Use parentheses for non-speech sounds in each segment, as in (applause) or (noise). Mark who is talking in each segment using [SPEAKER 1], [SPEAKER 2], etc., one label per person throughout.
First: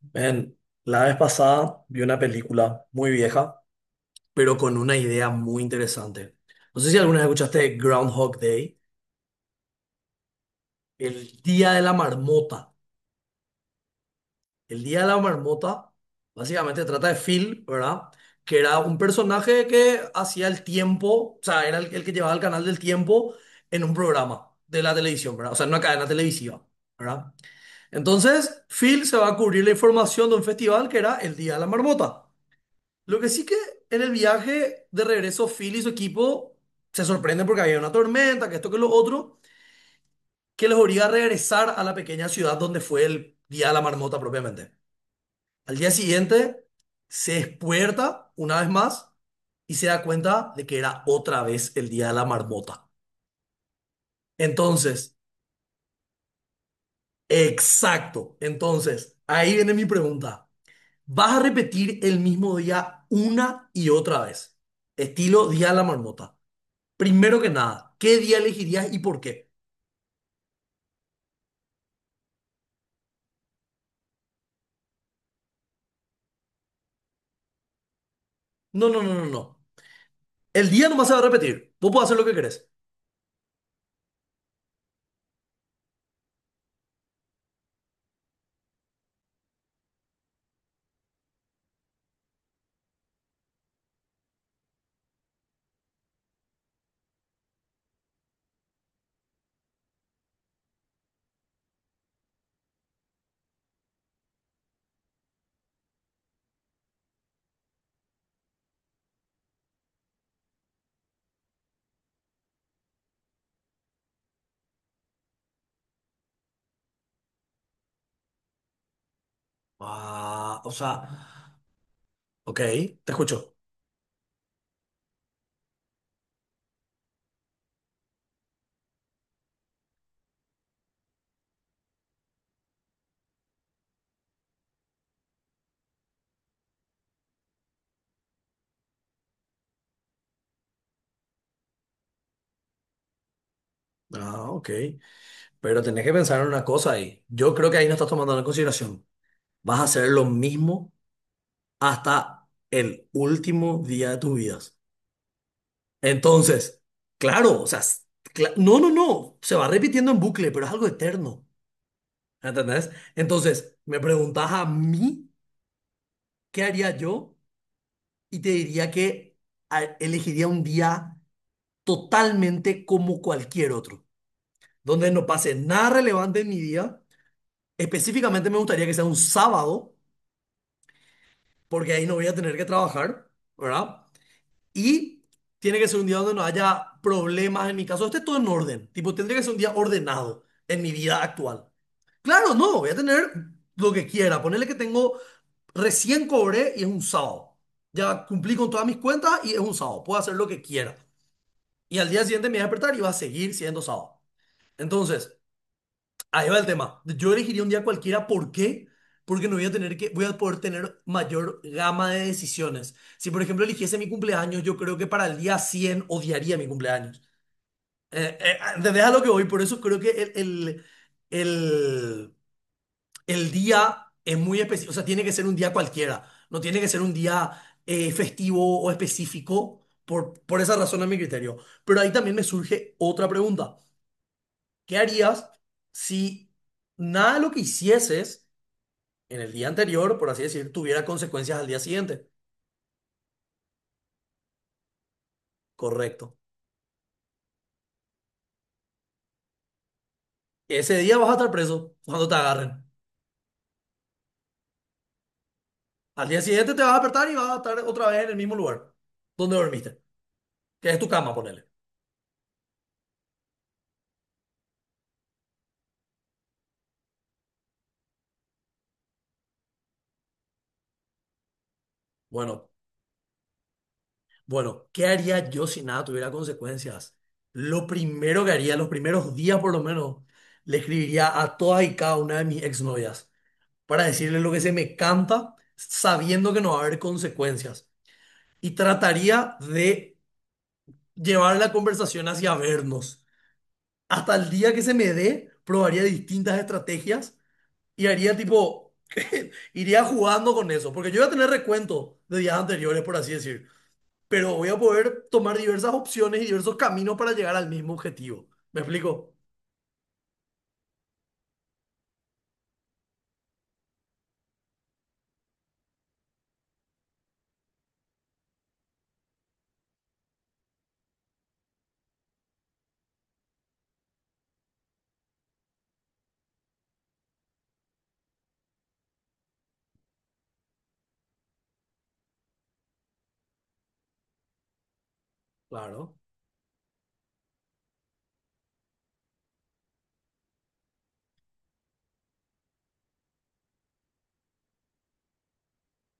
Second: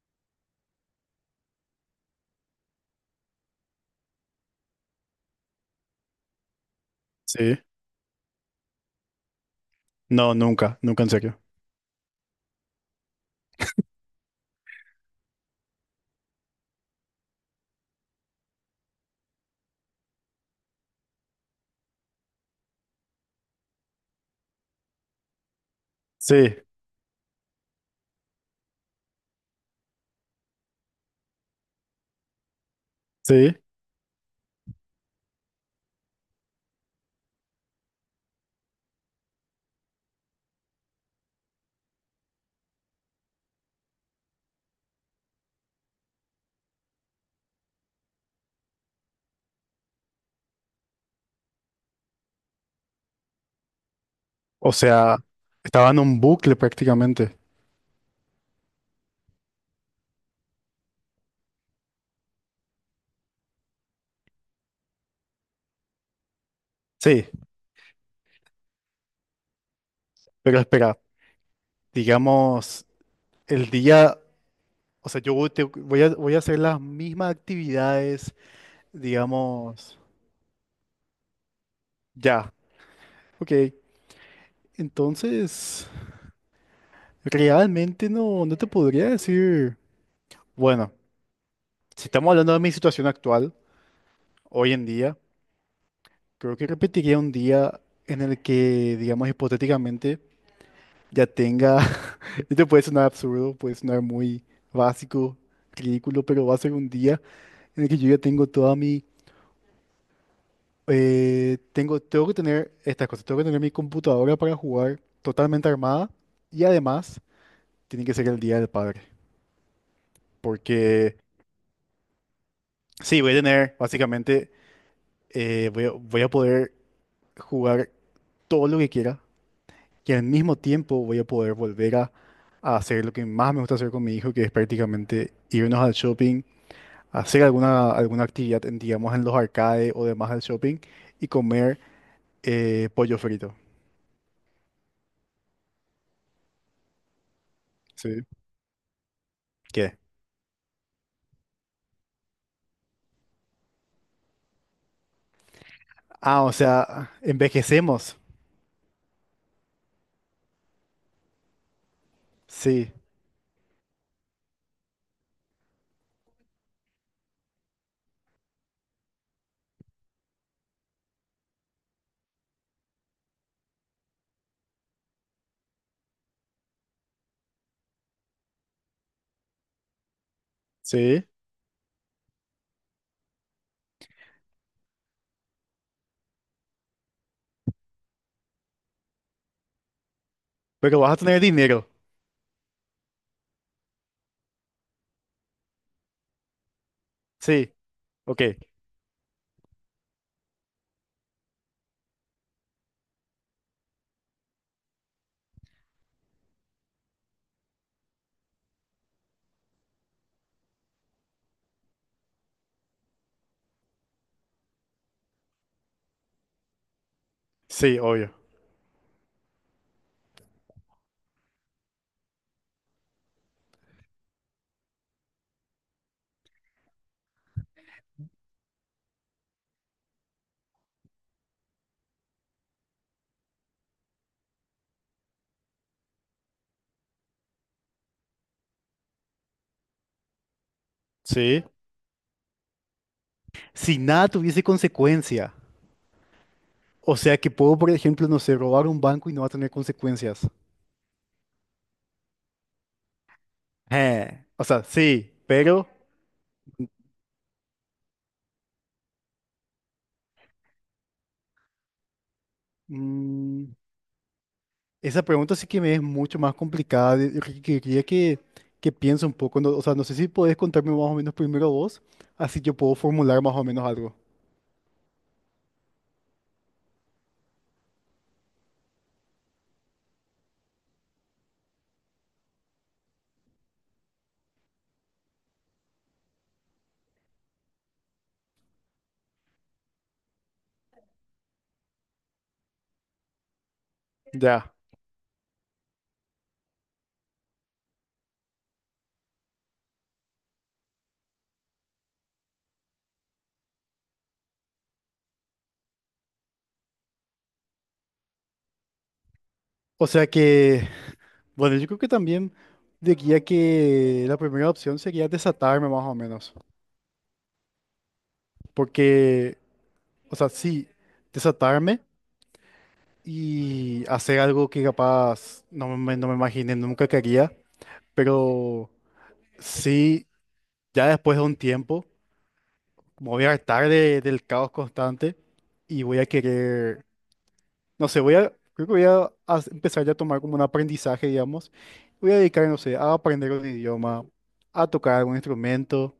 [SPEAKER 1] Ven, la vez pasada vi una película muy vieja, pero con una idea muy interesante. No sé si alguna vez
[SPEAKER 2] Sí,
[SPEAKER 1] escuchaste Groundhog Day,
[SPEAKER 2] no, nunca, nunca en serio.
[SPEAKER 1] el día de la marmota. El día de la marmota básicamente trata de Phil, ¿verdad? Que era un personaje que hacía el tiempo, o sea, era el que llevaba el canal del tiempo en un programa de la televisión, ¿verdad? O sea, en una cadena
[SPEAKER 2] Sí,
[SPEAKER 1] televisiva, ¿verdad? Entonces, Phil se va a cubrir la información de un festival que era el día de la marmota. Lo que sí
[SPEAKER 2] sí.
[SPEAKER 1] que en el viaje de regreso, Phil y su equipo se sorprenden porque había una tormenta, que esto, que lo otro, que les obliga a regresar a la pequeña ciudad donde fue el día de la marmota propiamente. Al día siguiente se despierta una vez más y se da cuenta de que era otra vez el día de la marmota.
[SPEAKER 2] O
[SPEAKER 1] Entonces,
[SPEAKER 2] sea, estaba en un bucle prácticamente.
[SPEAKER 1] exacto. Entonces, ahí viene mi pregunta. ¿Vas a repetir el mismo día una y otra vez? Estilo día de la marmota.
[SPEAKER 2] Sí,
[SPEAKER 1] Primero que nada, ¿qué día elegirías y por qué?
[SPEAKER 2] pero espera, digamos, el día, o sea, yo voy te- voy a, voy a hacer las mismas actividades,
[SPEAKER 1] No, no, no, no, no.
[SPEAKER 2] digamos,
[SPEAKER 1] El día nomás se va a repetir. Vos podés hacer lo que
[SPEAKER 2] ya.
[SPEAKER 1] querés.
[SPEAKER 2] Ok, entonces, realmente no, no te podría decir. Bueno, si estamos hablando de mi situación actual, hoy en día, creo que repetiría un día en el que, digamos, hipotéticamente ya tenga, (laughs) esto puede sonar absurdo, puede sonar muy básico, ridículo, pero va a ser un día en el que yo ya tengo toda mi, tengo que tener estas cosas, tengo que tener mi computadora para jugar totalmente armada, y además tiene que ser el Día del Padre,
[SPEAKER 1] Ah, o sea,
[SPEAKER 2] porque
[SPEAKER 1] ok, te
[SPEAKER 2] sí, voy a
[SPEAKER 1] escucho.
[SPEAKER 2] tener, básicamente, voy a poder jugar todo lo que quiera, y al mismo tiempo voy a poder volver a hacer lo que más me gusta hacer con mi hijo, que es prácticamente irnos al shopping, hacer alguna actividad en, digamos, en los arcades o demás del shopping, y comer pollo frito.
[SPEAKER 1] Ah, ok. Pero tenés que pensar en una cosa ahí. Yo creo que ahí no estás
[SPEAKER 2] Sí.
[SPEAKER 1] tomando en consideración. Vas a
[SPEAKER 2] ¿Qué?
[SPEAKER 1] hacer lo mismo hasta el último día de tus vidas.
[SPEAKER 2] Ah, o
[SPEAKER 1] Entonces,
[SPEAKER 2] sea,
[SPEAKER 1] claro, o sea,
[SPEAKER 2] envejecemos.
[SPEAKER 1] no, no, no. Se va repitiendo en bucle, pero es algo eterno. ¿Entendés?
[SPEAKER 2] Sí,
[SPEAKER 1] Entonces, me preguntás a mí qué haría yo. Y te diría que elegiría un día totalmente como cualquier otro, donde no pase nada relevante en mi día. Específicamente me gustaría que sea un sábado,
[SPEAKER 2] sí.
[SPEAKER 1] porque ahí no voy a tener que trabajar, ¿verdad? Y tiene que ser un día donde no haya problemas en mi caso, esté todo en orden, tipo, tendría que ser un día ordenado en mi
[SPEAKER 2] Pero vas a
[SPEAKER 1] vida
[SPEAKER 2] tener
[SPEAKER 1] actual.
[SPEAKER 2] dinero.
[SPEAKER 1] Claro, no, voy a tener lo que quiera, ponerle que tengo recién cobré y es un sábado.
[SPEAKER 2] Sí,
[SPEAKER 1] Ya
[SPEAKER 2] ok.
[SPEAKER 1] cumplí con todas mis cuentas y es un sábado. Puedo hacer lo que quiera. Y al día siguiente me voy a despertar y va a seguir siendo sábado. Entonces, ahí va el tema. Yo elegiría un día cualquiera. ¿Por qué? Porque no voy a tener que, voy a poder tener mayor gama de decisiones. Si, por ejemplo, eligiese mi cumpleaños, yo creo que para el día 100 odiaría mi cumpleaños.
[SPEAKER 2] Sí, obvio.
[SPEAKER 1] ¿Entendés a lo que voy? Por eso creo que el, el día es muy específico. O sea, tiene que ser un día cualquiera. No tiene que ser un día festivo o específico. Por esa razón, a mi criterio. Pero ahí también me surge otra pregunta. ¿Qué harías si nada de lo que hicieses en el día anterior, por así decir, tuviera consecuencias
[SPEAKER 2] Sí.
[SPEAKER 1] al día siguiente?
[SPEAKER 2] Si nada tuviese consecuencia.
[SPEAKER 1] Correcto.
[SPEAKER 2] O sea que puedo, por ejemplo, no sé, robar un banco y no va a tener consecuencias.
[SPEAKER 1] Ese día vas a estar preso cuando te agarren.
[SPEAKER 2] O sea, sí, pero...
[SPEAKER 1] Al día siguiente te vas a despertar y vas a estar otra vez en el mismo lugar donde dormiste, que es tu cama, ponele.
[SPEAKER 2] mm, esa pregunta sí que me es mucho más complicada. Quería que piense un poco. O sea, no sé si podés contarme más o menos primero vos, así
[SPEAKER 1] Bueno,
[SPEAKER 2] yo puedo formular más o menos algo.
[SPEAKER 1] bueno, ¿qué haría yo si nada tuviera consecuencias? Lo primero que haría, los primeros días por lo menos, le escribiría a todas y cada una de mis exnovias para decirles lo que se me canta, sabiendo que no va a haber consecuencias. Y trataría de llevar la conversación hacia vernos. Hasta el
[SPEAKER 2] Ya.
[SPEAKER 1] día que se me dé, probaría distintas estrategias y haría tipo, (laughs) iría jugando con eso, porque yo voy a tener recuento de días anteriores, por así decir, pero voy a poder tomar diversas opciones y diversos caminos para llegar al mismo objetivo. ¿Me explico?
[SPEAKER 2] O sea que, bueno, yo creo que también diría que la primera opción sería desatarme más o menos. Porque, o sea, sí, desatarme y hacer algo que capaz no me imaginé, nunca quería, pero sí, ya después de un tiempo me voy a hartar del caos constante y
[SPEAKER 1] Claro.
[SPEAKER 2] voy a querer, no sé, creo que voy a, empezar ya a tomar como un aprendizaje, digamos. Voy a dedicar, no sé, a aprender un idioma, a tocar algún instrumento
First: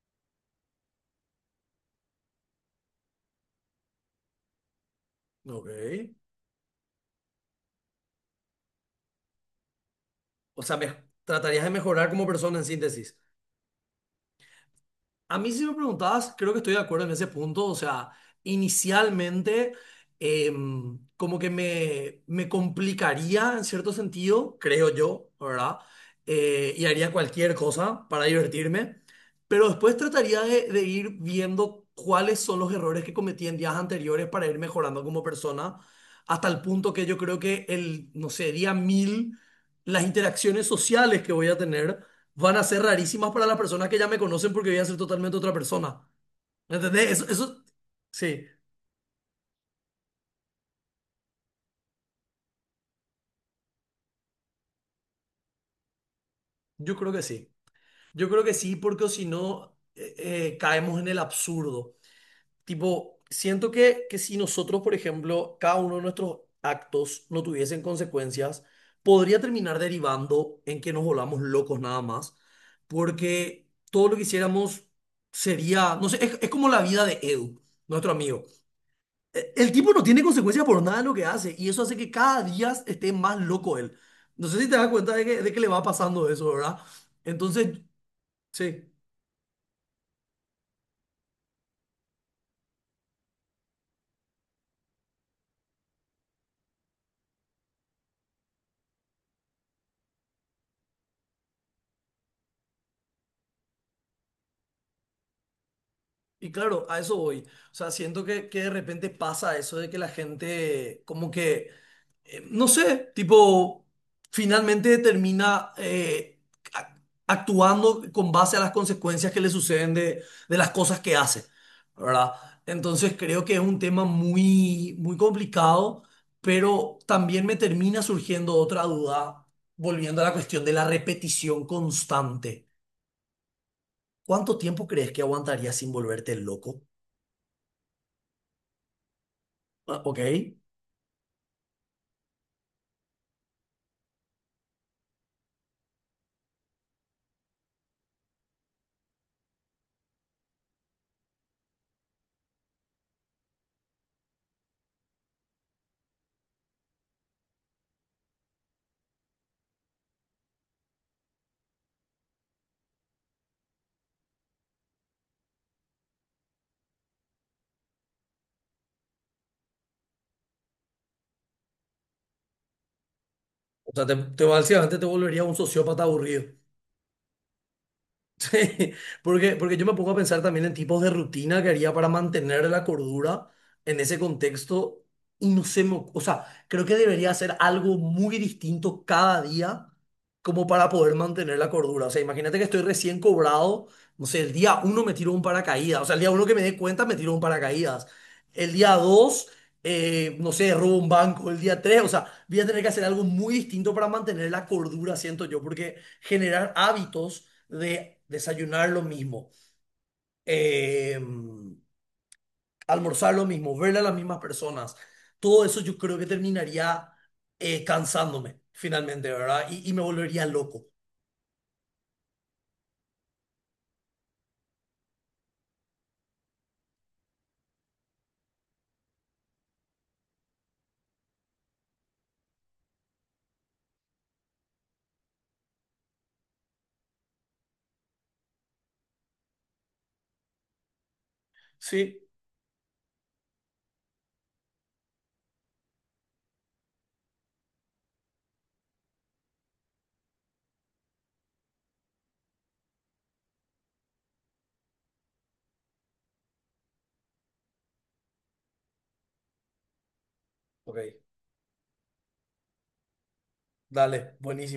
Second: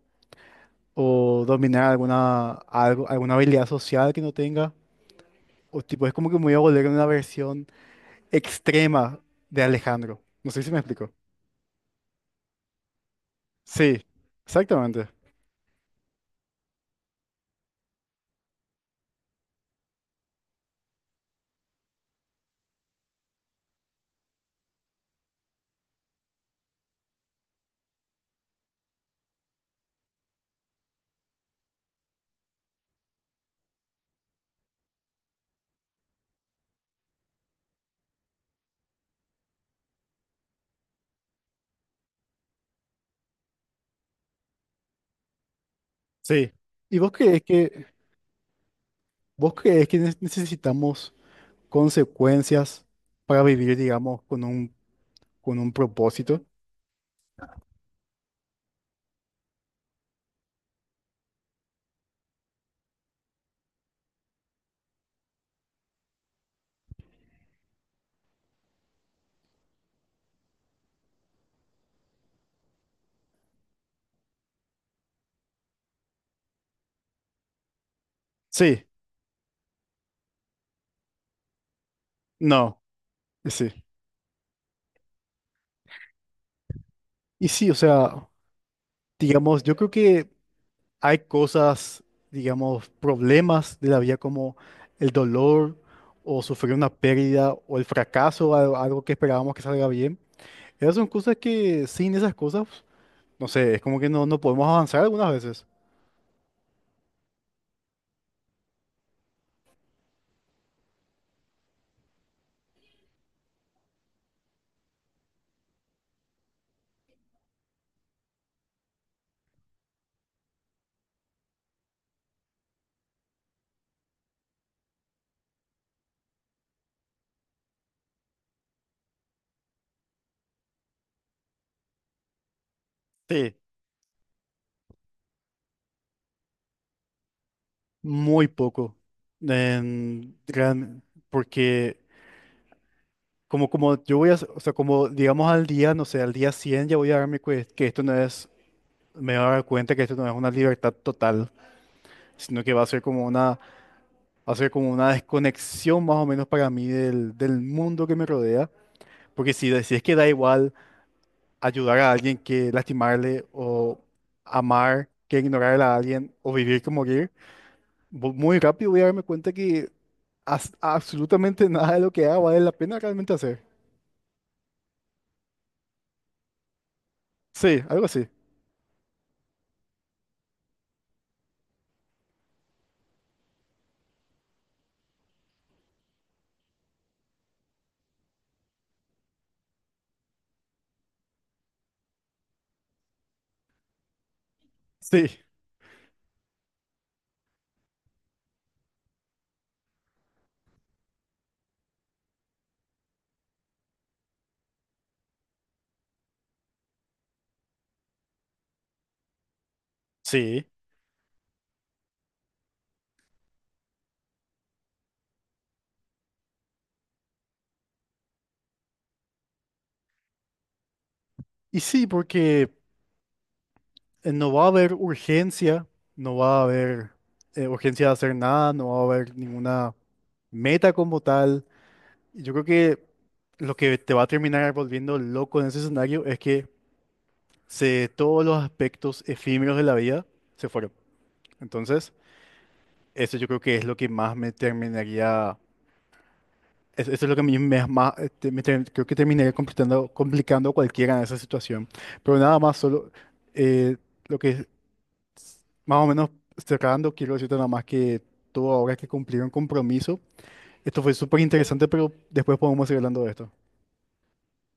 [SPEAKER 2] o dominar alguna habilidad social que no tenga. O tipo,
[SPEAKER 1] Ok.
[SPEAKER 2] es como que me voy a volver una versión extrema de Alejandro. No
[SPEAKER 1] O
[SPEAKER 2] sé si
[SPEAKER 1] sea,
[SPEAKER 2] me explico.
[SPEAKER 1] tratarías de mejorar como persona en síntesis.
[SPEAKER 2] Sí, exactamente.
[SPEAKER 1] A mí si me preguntabas, creo que estoy de acuerdo en ese punto. O sea, inicialmente como que me complicaría en cierto sentido, creo yo, ¿verdad? Y haría cualquier cosa para divertirme. Pero después trataría de ir viendo cuáles son los errores que cometí en días anteriores para ir mejorando como persona, hasta el punto que yo creo que no sé, día 1000, las interacciones sociales que voy a tener van a ser rarísimas para las personas que ya me conocen porque voy a ser totalmente otra persona.
[SPEAKER 2] Sí. ¿Y
[SPEAKER 1] ¿Entendés? Sí,
[SPEAKER 2] vos crees que necesitamos consecuencias para vivir, digamos, con un propósito?
[SPEAKER 1] yo creo que sí. Yo creo que sí, porque o si no, caemos en el absurdo. Tipo, siento que si nosotros, por ejemplo, cada uno de nuestros actos no tuviesen consecuencias, podría terminar derivando en que nos volvamos locos nada más, porque todo lo que hiciéramos sería, no sé, es como la vida de Edu, nuestro amigo.
[SPEAKER 2] Sí,
[SPEAKER 1] El tipo no tiene consecuencias por nada de lo que hace y eso hace que cada día
[SPEAKER 2] no,
[SPEAKER 1] esté más
[SPEAKER 2] sí.
[SPEAKER 1] loco él. No sé si te das cuenta de de que le va pasando eso, ¿verdad?
[SPEAKER 2] Y sí, o
[SPEAKER 1] Entonces,
[SPEAKER 2] sea,
[SPEAKER 1] sí,
[SPEAKER 2] digamos, yo creo que hay cosas, digamos, problemas de la vida como el dolor o sufrir una pérdida o el fracaso, algo que esperábamos que salga bien. Esas son cosas que sin esas cosas, no sé, es como que no podemos avanzar algunas veces.
[SPEAKER 1] y claro, a eso voy. O sea, siento que de repente pasa eso de que la gente como que no sé, tipo, finalmente termina a- actuando con base a las consecuencias que le suceden de las cosas que hace, ¿verdad? Entonces creo que es un tema muy, muy complicado, pero también me termina surgiendo otra duda, volviendo a la cuestión de la repetición constante.
[SPEAKER 2] Sí,
[SPEAKER 1] ¿Cuánto tiempo crees que aguantarías sin volverte loco?
[SPEAKER 2] muy poco.
[SPEAKER 1] Ah, ok.
[SPEAKER 2] En gran, porque como, como yo voy a, o sea, como digamos al día, no sé, al día 100 ya voy a que esto no es, me voy a dar cuenta que esto no es una libertad total, sino que va a ser como va a ser como una desconexión más o menos para mí del, del mundo que me rodea, porque si, si es que da igual ayudar a alguien que lastimarle o amar que ignorar a alguien o vivir que morir, muy rápido voy a darme cuenta que absolutamente nada de lo que haga vale la pena realmente hacer.
[SPEAKER 1] O sea, básicamente te volvería un sociópata aburrido.
[SPEAKER 2] Sí, algo así.
[SPEAKER 1] Sí, porque, porque yo me pongo a pensar también en tipos de rutina que haría para mantener la cordura en ese contexto y no sé, o sea, creo que debería hacer algo muy distinto cada día como para poder mantener la cordura. O sea, imagínate que estoy recién cobrado, no sé, el día 1 me
[SPEAKER 2] Sí.
[SPEAKER 1] tiro un paracaídas, o sea, el día 1 que me dé cuenta me tiro un paracaídas, el día 2, no sé, robo un banco, el día 3, o sea, voy a tener que hacer algo muy distinto para mantener la cordura, siento yo, porque generar hábitos de desayunar lo mismo,
[SPEAKER 2] Sí.
[SPEAKER 1] eh, almorzar lo mismo, verle a las mismas personas. Todo eso yo creo que terminaría cansándome finalmente, ¿verdad? Y me volvería loco.
[SPEAKER 2] Y sí, porque no va a haber urgencia, no va a haber urgencia de hacer nada, no va a haber ninguna meta como tal. Y yo creo que lo que te va a terminar volviendo loco en ese escenario es que todos los aspectos efímeros de la vida se fueron. Entonces,
[SPEAKER 1] Sí,
[SPEAKER 2] eso yo creo que es lo que más me terminaría, eso es lo que a mí me, más, este, creo que terminaría complicando, complicando a cualquiera en esa situación. Pero nada más, solo eh, lo que más o menos cerrando, quiero decirte nada más que tú ahora que cumplir un compromiso,
[SPEAKER 1] ok,
[SPEAKER 2] esto fue súper interesante, pero después podemos seguir hablando de esto.
[SPEAKER 1] dale, buenísimo.